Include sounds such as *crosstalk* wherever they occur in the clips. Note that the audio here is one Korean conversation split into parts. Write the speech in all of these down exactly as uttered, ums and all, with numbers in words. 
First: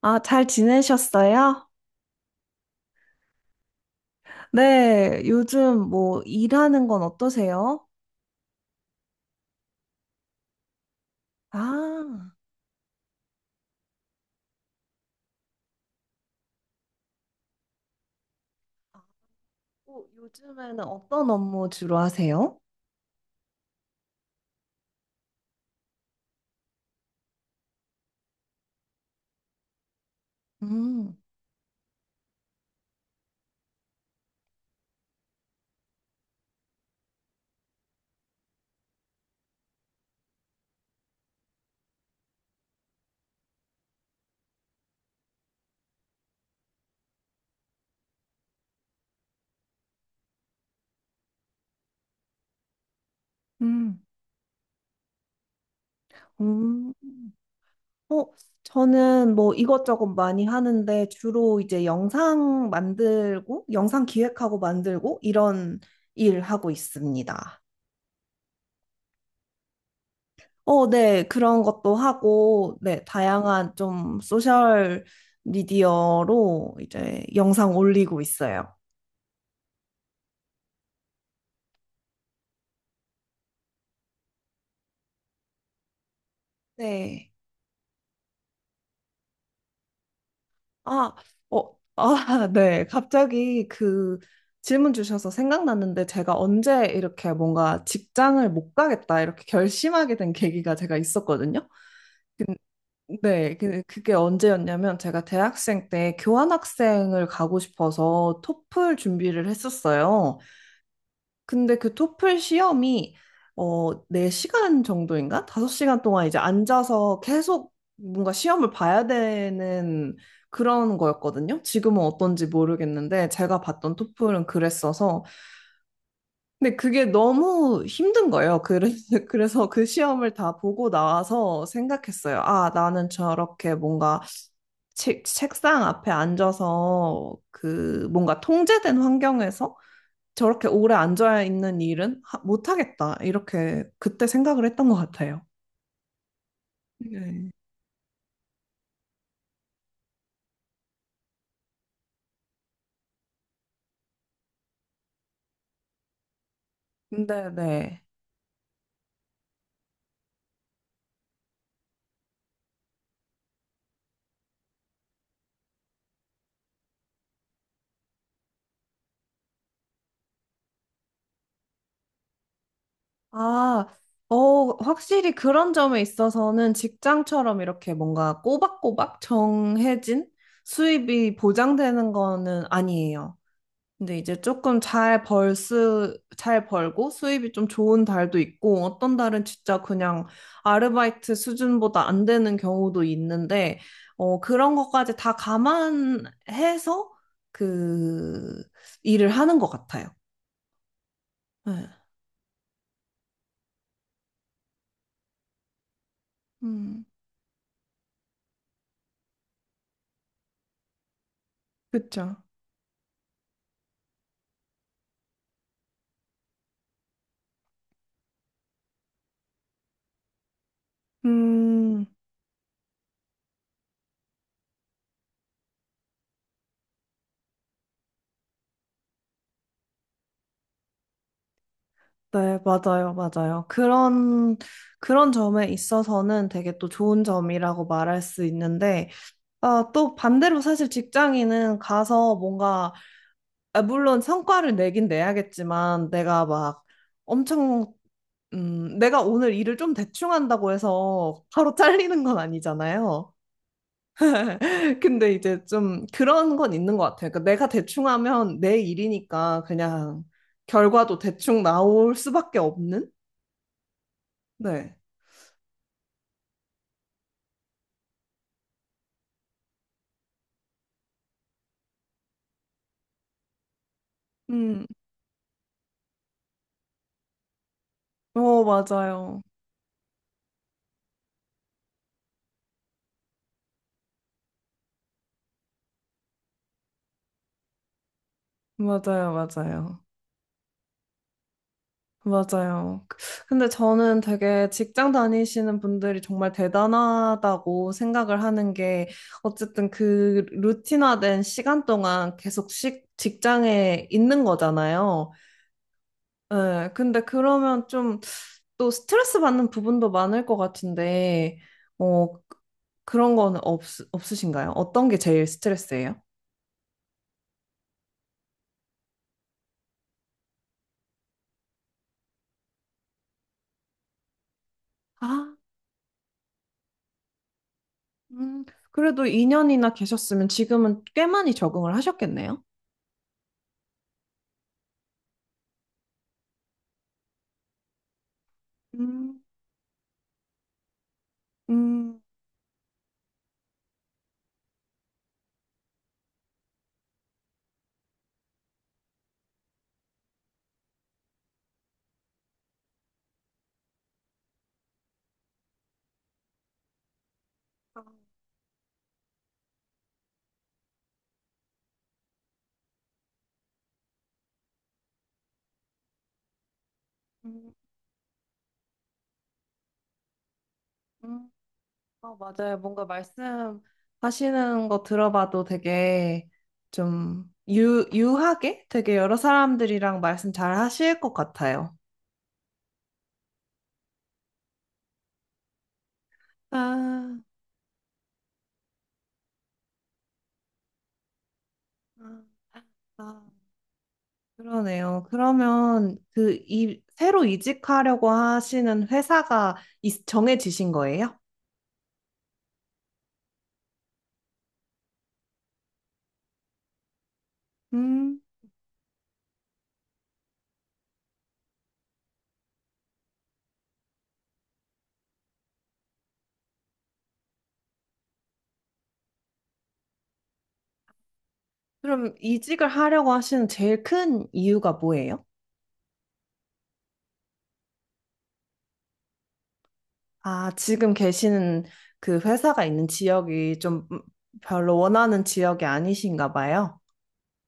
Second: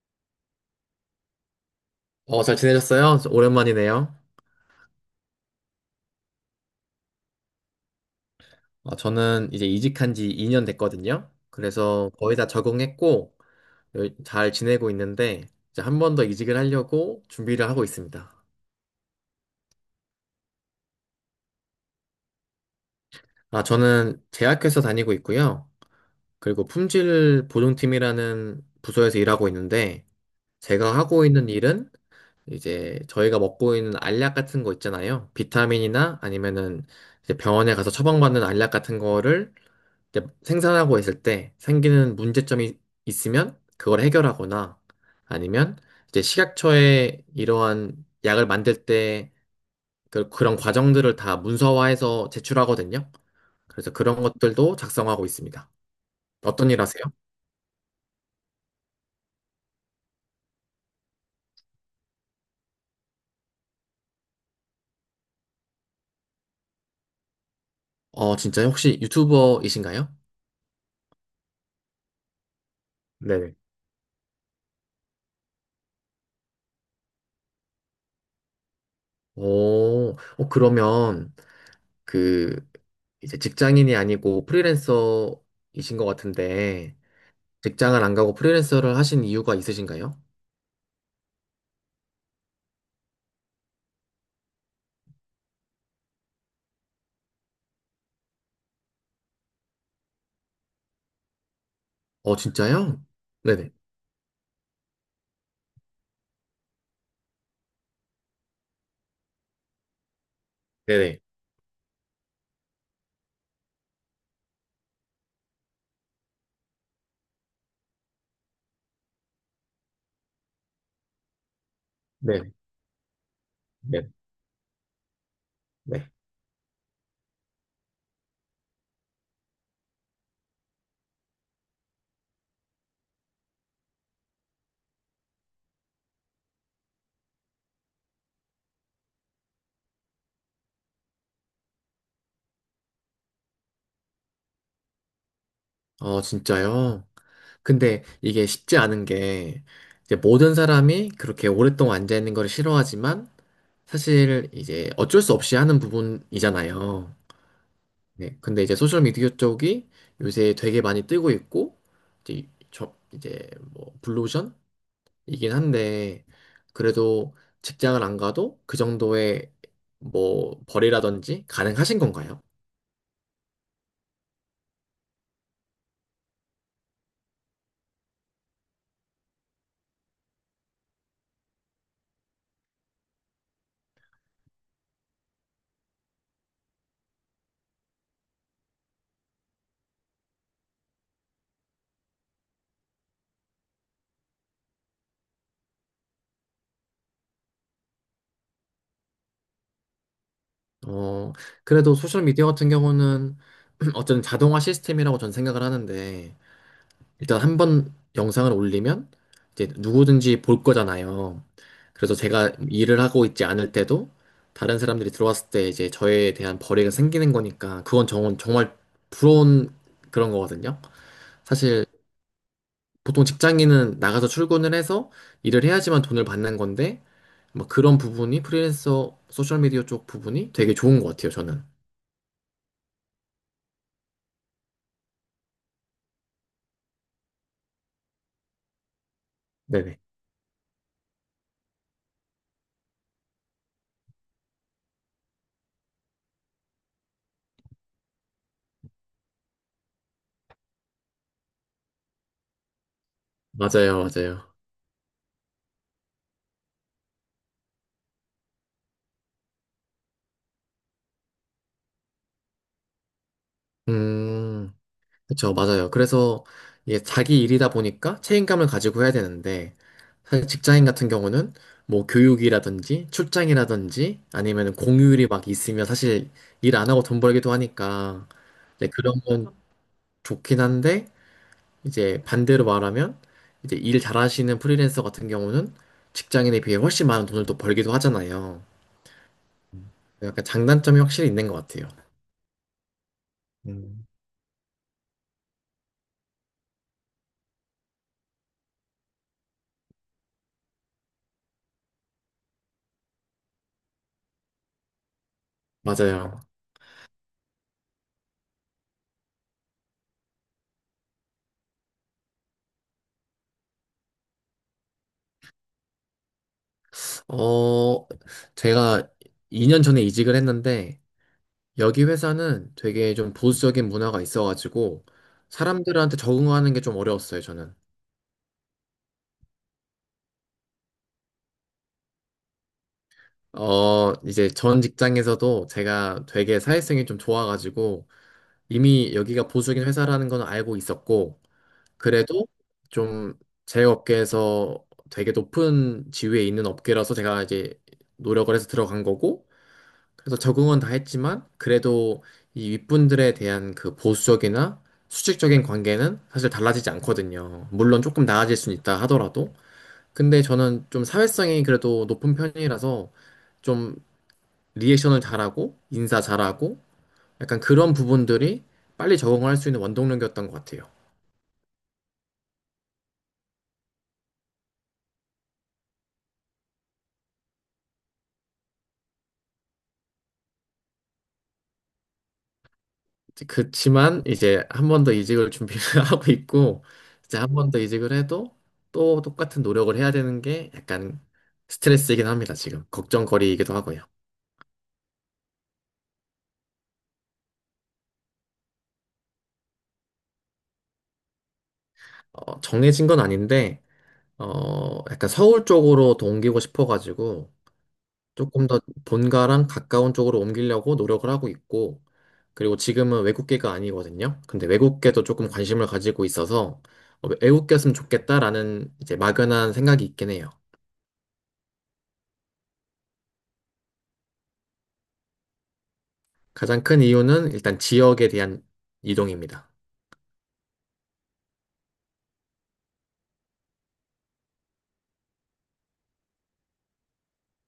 아, 잘 지내셨어요? 어, 잘 지내셨어요? 오랜만이네요. 네, 요즘 뭐 일하는 건 어떠세요? 어, 저는 이제 이직한 지 이 년 됐거든요. 그래서 아, 거의 다 적응했고, 여- 잘 지내고 있는데, 이제 한 번 더 이직을 하려고 준비를 하고 있습니다. 어, 요즘에는 어떤 업무 주로 하세요? 아, 저는 제약회사 다니고 있고요. 그리고 품질 보증팀이라는 부서에서 일하고 있는데, 제가 음, 하고 있는 일은 이제 저희가 먹고 있는 알약 같은 거 있잖아요. 비타민이나 아니면은 이제 병원에 가서 처방받는 알약 같은 거를 이제 생산하고 있을 때 생기는 문제점이 있으면 그걸 해결하거나 아니면 이제 식약처에 이러한 약을 만들 때 그- 그런 과정들을 다 문서화해서 제출하거든요. 그래서 음, 그런 것들도 작성하고 있습니다. 어떤 일 음, 하세요? 어, 저는 뭐 이것저것 많이 하는데 주로 이제 영상 만들고, 영상 기획하고 만들고 이런 일 하고 있습니다. 어, 진짜요? 혹시 유튜버이신가요? 어, 네, 그런 것도 하고, 네, 네네. 다양한 좀 소셜 미디어로 이제 영상 올리고 있어요. 오, 어, 그러면 그 이제 직장인이 아니고 프리랜서이신 것 같은데 네. 직장을 안 가고 프리랜서를 하신 이유가 있으신가요? 아, 어, 아, *laughs* 네. 갑자기 그 질문 주셔서 생각났는데 제가 언제 이렇게 뭔가 직장을 못 가겠다 이렇게 결심하게 된 계기가 제가 있었거든요. 어, 근- 진짜요? 네, 네네. 그- 그게 언제였냐면 제가 대학생 때 교환학생을 가고 싶어서 토플 준비를 했었어요. 네네. 근데 그 토플 시험이 어, 네 시간 정도인가? 다섯 시간 동안 이제 앉아서 계속 뭔가 시험을 봐야 되는 그런 거였거든요. 지금은 어떤지 네, 모르겠는데 제가 봤던 네, 토플은 그랬어서 네. 근데 그게 너무 힘든 거예요. 그래서 *laughs* 그래서 그 시험을 다 보고 나와서 생각했어요. 아, 나는 저렇게 뭔가 책, 책상 앞에 앉아서 그 뭔가 통제된 환경에서 저렇게 오래 앉아 있는 일은 하- 못하겠다. 이렇게 그때 생각을 했던 것 같아요. 어, 진짜요? 네. 근데 이게 쉽지 않은 게, 이제 모든 사람이 그렇게 오랫동안 앉아있는 걸 싫어하지만, 사실 이제 어쩔 수 없이 하는 부분이잖아요. 네, 네. 네. 근데 이제 소셜미디어 쪽이 요새 되게 많이 뜨고 있고, 이제, 저, 이제 뭐, 블루오션이긴 한데, 그래도 직장을 안 가도 그 정도의 뭐, 벌이라든지 가능하신 건가요? 아, 어, 확실히 그런 점에 있어서는 직장처럼 이렇게 뭔가 꼬박꼬박 정해진 수입이 보장되는 거는 아니에요. 근데 이제 조금 잘 벌 수, 잘 벌고 수입이 좀 좋은 달도 있고 어떤 달은 진짜 그냥 아르바이트 수준보다 안 되는 경우도 있는데 어, 그런 것까지 다 감안해서 그 일을 하는 것 같아요. 어, 네. 그래도 소셜미디어 같은 경우는 *clears throat* 어쨌든 자동화 시스템이라고 저는 생각을 하는데, 음, 일단 한번 영상을 올리면 이제 누구든지 볼 거잖아요. 그래서 그쵸. 제가 일을 하고 있지 않을 때도 다른 사람들이 들어왔을 때 이제 저에 대한 벌이가 생기는 거니까, 그건 정, 정말 부러운 그런 거거든요. 사실 음, 보통 직장인은 나가서 출근을 해서 일을 해야지만 돈을 받는 건데, 뭐 그런 부분이 프리랜서 소셜미디어 쪽 부분이 되게 좋은 것 같아요, 저는. 네, 맞아요, 맞아요. 그런, 그런 점에 있어서는 되게 또 좋은 점이라고 말할 수 있는데, 아, 네네. 또 반대로 사실 직장인은 가서 뭔가 아, 물론 성과를 내긴 내야겠지만 내가 막 엄청 음, 내가 오늘 일을 좀 대충 한다고 해서 바로 *laughs* 잘리는 건 아니잖아요. 맞아요, 맞아요. *laughs* 근데 이제 좀 그런 건 있는 것 같아요. 그러니까 내가 대충 하면 내 일이니까 그냥 결과도 대충 나올 수밖에 없는? 음, 네. 그쵸, 맞아요. 그래서 이게 자기 일이다 보니까 책임감을 가지고 해야 되는데, 사실 직장인 같은 경우는 뭐 교육이라든지 출장이라든지 아니면 음, 공휴일이 막 있으면 사실 일 안 하고 돈 벌기도 하니까, 어, 네, 맞아요. 그러면 좋긴 한데, 이제 반대로 말하면, 이제 일 잘하시는 프리랜서 같은 경우는 직장인에 비해 훨씬 많은 돈을 또 벌기도 하잖아요. 맞아요, 맞아요. 약간 장단점이 확실히 있는 것 같아요. 맞아요. 그, 근데 음, 저는 되게 직장 다니시는 분들이 정말 대단하다고 생각을 하는 게 어쨌든 그 루틴화된 시간 동안 계속 식, 직장에 있는 거잖아요. 맞아요. 예, 근데 그러면 좀 또 스트레스 받는 부분도 많을 것 같은데, 어, 그런 건 없, 없으신가요? 어떤 게 제일 스트레스예요? 어, 제가 이 년 전에 이직을 했는데, 여기 회사는 되게 좀 보수적인 문화가 있어가지고, 아, 사람들한테 적응하는 게 좀 어려웠어요, 저는. 음, 그래도 이 년이나 계셨으면 지금은 꽤 많이 적응을 하셨겠네요? 어, 이제 전 직장에서도 제가 되게 사회성이 좀 좋아가지고, 이미 음, 여기가 보수적인 회사라는 건 알고 있었고, 음. 그래도 좀 제 업계에서 되게 높은 지위에 있는 업계라서 제가 이제 노력을 해서 들어간 거고, 그래서 적응은 다 했지만 그래도 이 윗분들에 대한 그 보수적이나 수직적인 관계는 사실 달라지지 않거든요. 아, 물론 조금 나아질 수는 있다 하더라도. 근데 저는 좀 사회성이 그래도 높은 편이라서 좀 리액션을 잘하고 인사 잘하고 약간 음, 그런 부분들이 빨리 적응할 수 있는 원동력이었던 것 같아요. 음. 어, 맞아요. 뭔가 말씀하시는 거 들어봐도 되게 좀 유, 유하게 되게 여러 사람들이랑 말씀 잘 하실 것 같아요. 그치만 이제 한 번 더 이직을 준비를 *laughs* 하고 있고 아, 이제 한 번 더 이직을 해도 또 똑같은 노력을 해야 되는 게 약간 스트레스이긴 아, 합니다. 지금 아, 걱정거리이기도 하고요. 그러네요. 그러면 그 이, 새로 이직하려고 하시는 회사가 있- 정해지신 거예요? 어, 정해진 건 아닌데 어, 약간 서울 쪽으로 더 옮기고 싶어가지고 음, 조금 더 본가랑 가까운 쪽으로 옮기려고 노력을 하고 있고 그리고 지금은 외국계가 아니거든요. 근데 외국계도 조금 관심을 가지고 있어서 어, 외국계였으면 좋겠다라는 이제 막연한 생각이 있긴 해요. 그럼 이직을 하려고 하시는 제일 큰 이유가 뭐예요? 가장 큰 이유는 일단 지역에 대한 이동입니다. 아, 지금 계시는 그 회사가 있는 지역이 좀 음, 별로 원하는 지역이 아니신가 봐요.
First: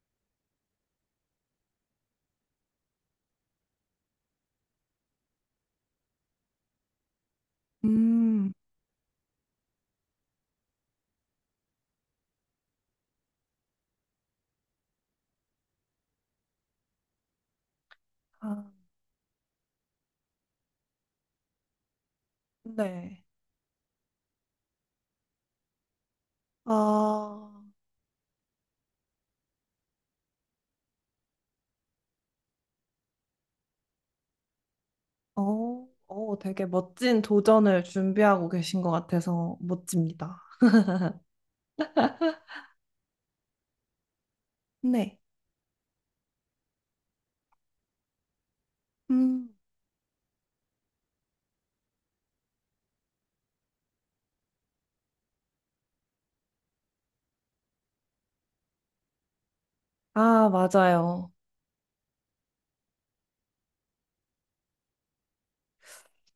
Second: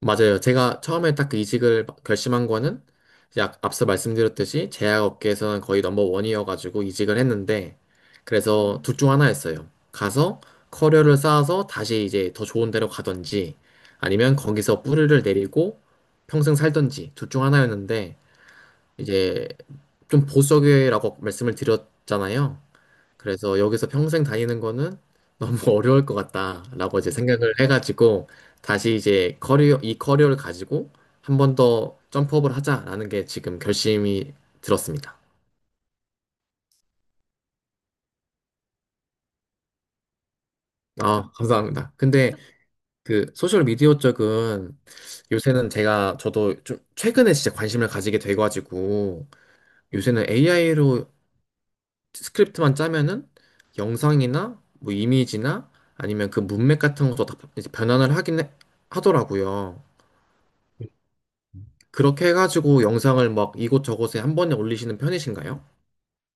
맞아요. 제가 처음에 딱 그 이직을 결심한 거는 이제 앞- 앞서 말씀드렸듯이 제약업계에서는 거의 넘버원이어가지고 이직을 했는데 음, 그래서 둘 중 하나였어요. 가서 커리어를 쌓아서 다시 이제 더 좋은 데로 가든지 아니면 거기서 뿌리를 내리고 평생 살든지 둘 중 하나였는데 아, 이제 좀 보수적이라고 말씀을 드렸잖아요. 네. 그래서 여기서 평생 다니는 거는 너무 *laughs* 어려울 것 같다라고 이제 아, 생각을 해가지고 다시 이제 커리어, 이 커리어를 가지고 한 번 더 점프업을 하자라는 게 지금 결심이 들었습니다. 어, 어, 되게 멋진 도전을 준비하고 계신 것 같아서 멋집니다. 아, 감사합니다. 근데 그 소셜 미디어 쪽은 네. 요새는 제가 저도 좀 최근에 진짜 관심을 가지게 돼가지고 음. 요새는 에이아이로 스크립트만 짜면은 영상이나 뭐 이미지나 아니면 그 문맥 같은 것도 다 이제 변환을 하긴 해- 하더라고요. 아, 맞아요. 그렇게 해가지고 영상을 막 이곳저곳에 한 번에 올리시는 편이신가요?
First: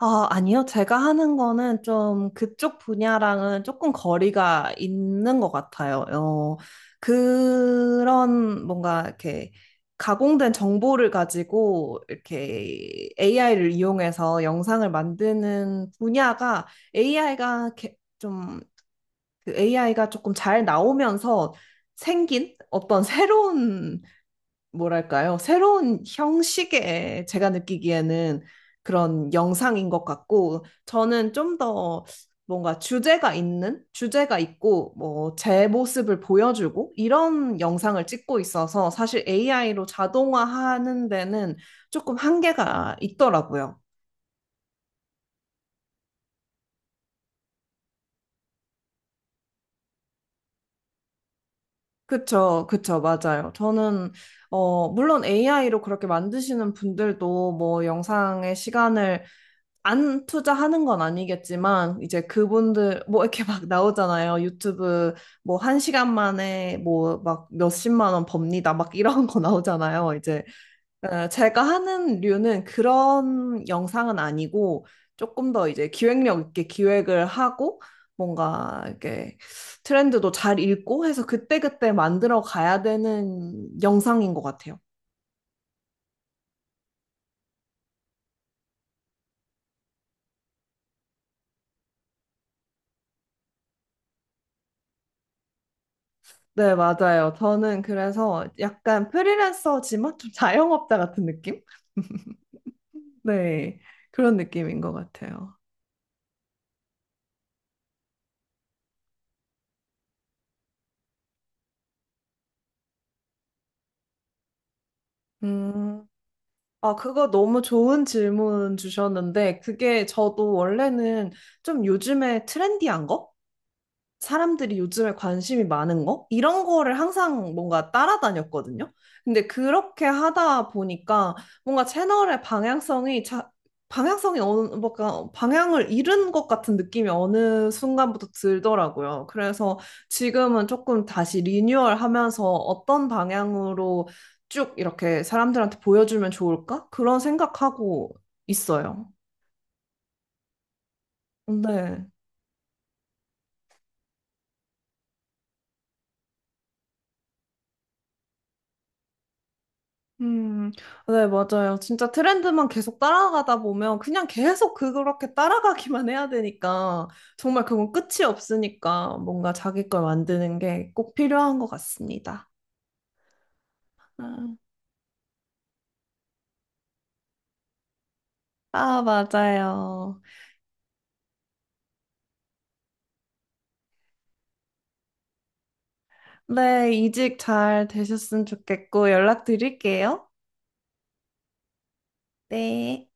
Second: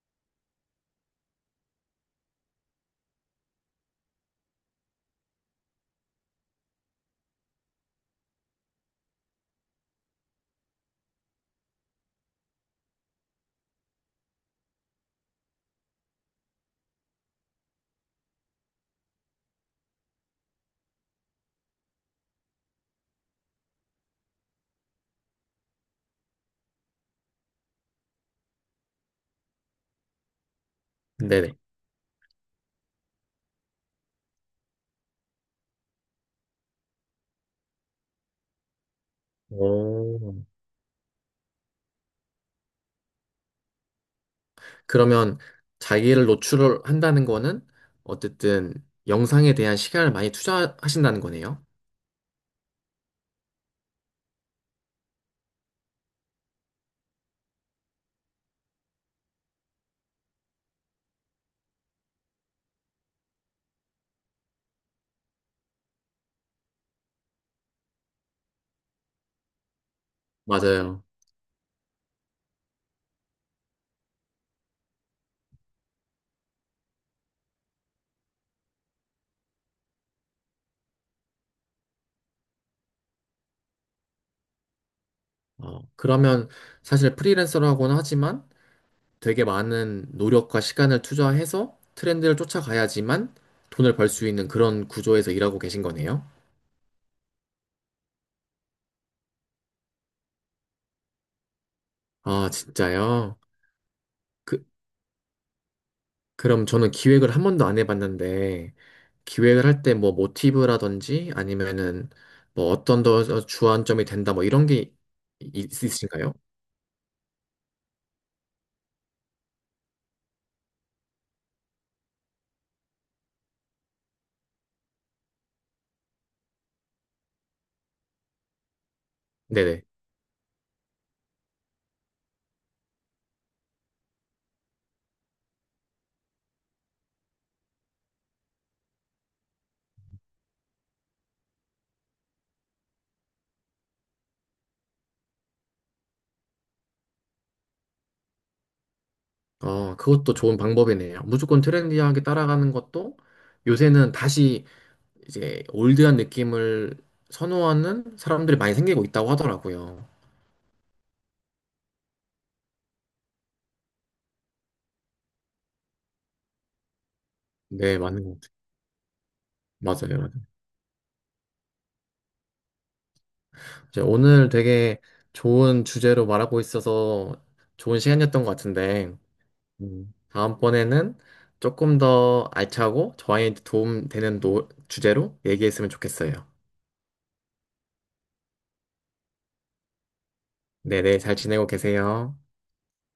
아, 아니요. 제가 하는 거는 좀 그쪽 분야랑은 조금 거리가 있는 것 같아요. 어, 그런 뭔가 이렇게 가공된 정보를 가지고 이렇게 에이아이를 이용해서 영상을 만드는 분야가 에이아이가 좀 에이아이가 조금 잘 나오면서 생긴 어떤 새로운 뭐랄까요? 새로운 형식의 제가 느끼기에는 그런 영상인 것 같고, 저는 네네. 좀 더 뭔가 주제가 있는, 주제가 있고, 뭐, 제 모습을 보여주고, 이런 영상을 찍고 있어서 사실 에이아이로 오. 자동화하는 데는 조금 한계가 있더라고요. 그러면 자기를 노출을 한다는 거는 어쨌든 영상에 대한 시간을 많이 투자하신다는 거네요. 그쵸, 그쵸, 맞아요. 저는, 어, 물론 에이아이로 그렇게 만드시는 분들도 뭐 영상의 시간을 안 투자하는 건 아니겠지만, 이제 그분들, 뭐 이렇게 막 나오잖아요. 유튜브 뭐 한 시간 만에 뭐 막 몇십만 원 법니다. 막 이런 거 나오잖아요. 이제 맞아요. 어, 제가 하는 류는 그런 영상은 아니고, 조금 더 이제 기획력 있게 기획을 하고, 뭔가 이렇게 트렌드도 잘 읽고 해서 그때그때 만들어 가야 되는 영상인 것 같아요. 어, 그러면 사실 프리랜서라고는 하지만 되게 많은 노력과 시간을 투자해서 트렌드를 쫓아가야지만 돈을 벌 수 있는 그런 구조에서 일하고 계신 거네요. 네, 맞아요. 저는 그래서 약간 프리랜서지만 좀 *laughs* 자영업자 같은 느낌? 아, *laughs* 진짜요? 네, 그런 그, 느낌인 것 같아요. 그럼 저는 기획을 한 번도 안 해봤는데, 기획을 할 때 뭐 모티브라든지 아니면은 뭐 어떤 더 주안점이 된다 뭐 이런 게 있- 음, 있으신가요? 아, 그거 너무 좋은 질문 주셨는데, 그게 저도 원래는 좀 요즘에 트렌디한 거? 사람들이 요즘에 관심이 많은 거? 이런 거를 항상 뭔가 따라다녔거든요. 근데 네네. 그렇게 하다 보니까 뭔가 채널의 방향성이 자, 방향성이 어느 뭔가 방향을 잃은 것 같은 느낌이 어느 순간부터 들더라고요. 그래서 지금은 조금 다시 리뉴얼하면서 어떤 방향으로 쭉 이렇게 사람들한테 보여주면 좋을까? 그런 생각하고 있어요. 어, 그것도 좋은 방법이네요. 무조건 네. 트렌디하게 따라가는 것도 요새는 다시 이제 올드한 느낌을 선호하는 사람들이 많이 생기고 있다고 하더라고요. 음, 네, 맞아요. 진짜 트렌드만 계속 따라가다 보면 그냥 계속 그- 그렇게 따라가기만 해야 되니까 정말 그건 네, 맞는 끝이 것 없으니까 뭔가 자기 걸 같아요. 맞아요, 맞아요. 만드는 게 꼭 필요한 것 같습니다. 이제 오늘 음. 되게 좋은 주제로 말하고 있어서 좋은 시간이었던 것 아, 같은데, 음. 맞아요. 다음번에는 조금 더 알차고 저한테 도움되는 노, 주제로 얘기했으면 좋겠어요. 네, 이직 잘 되셨으면 좋겠고 연락 드릴게요. 네네, 잘 지내고 계세요. 네.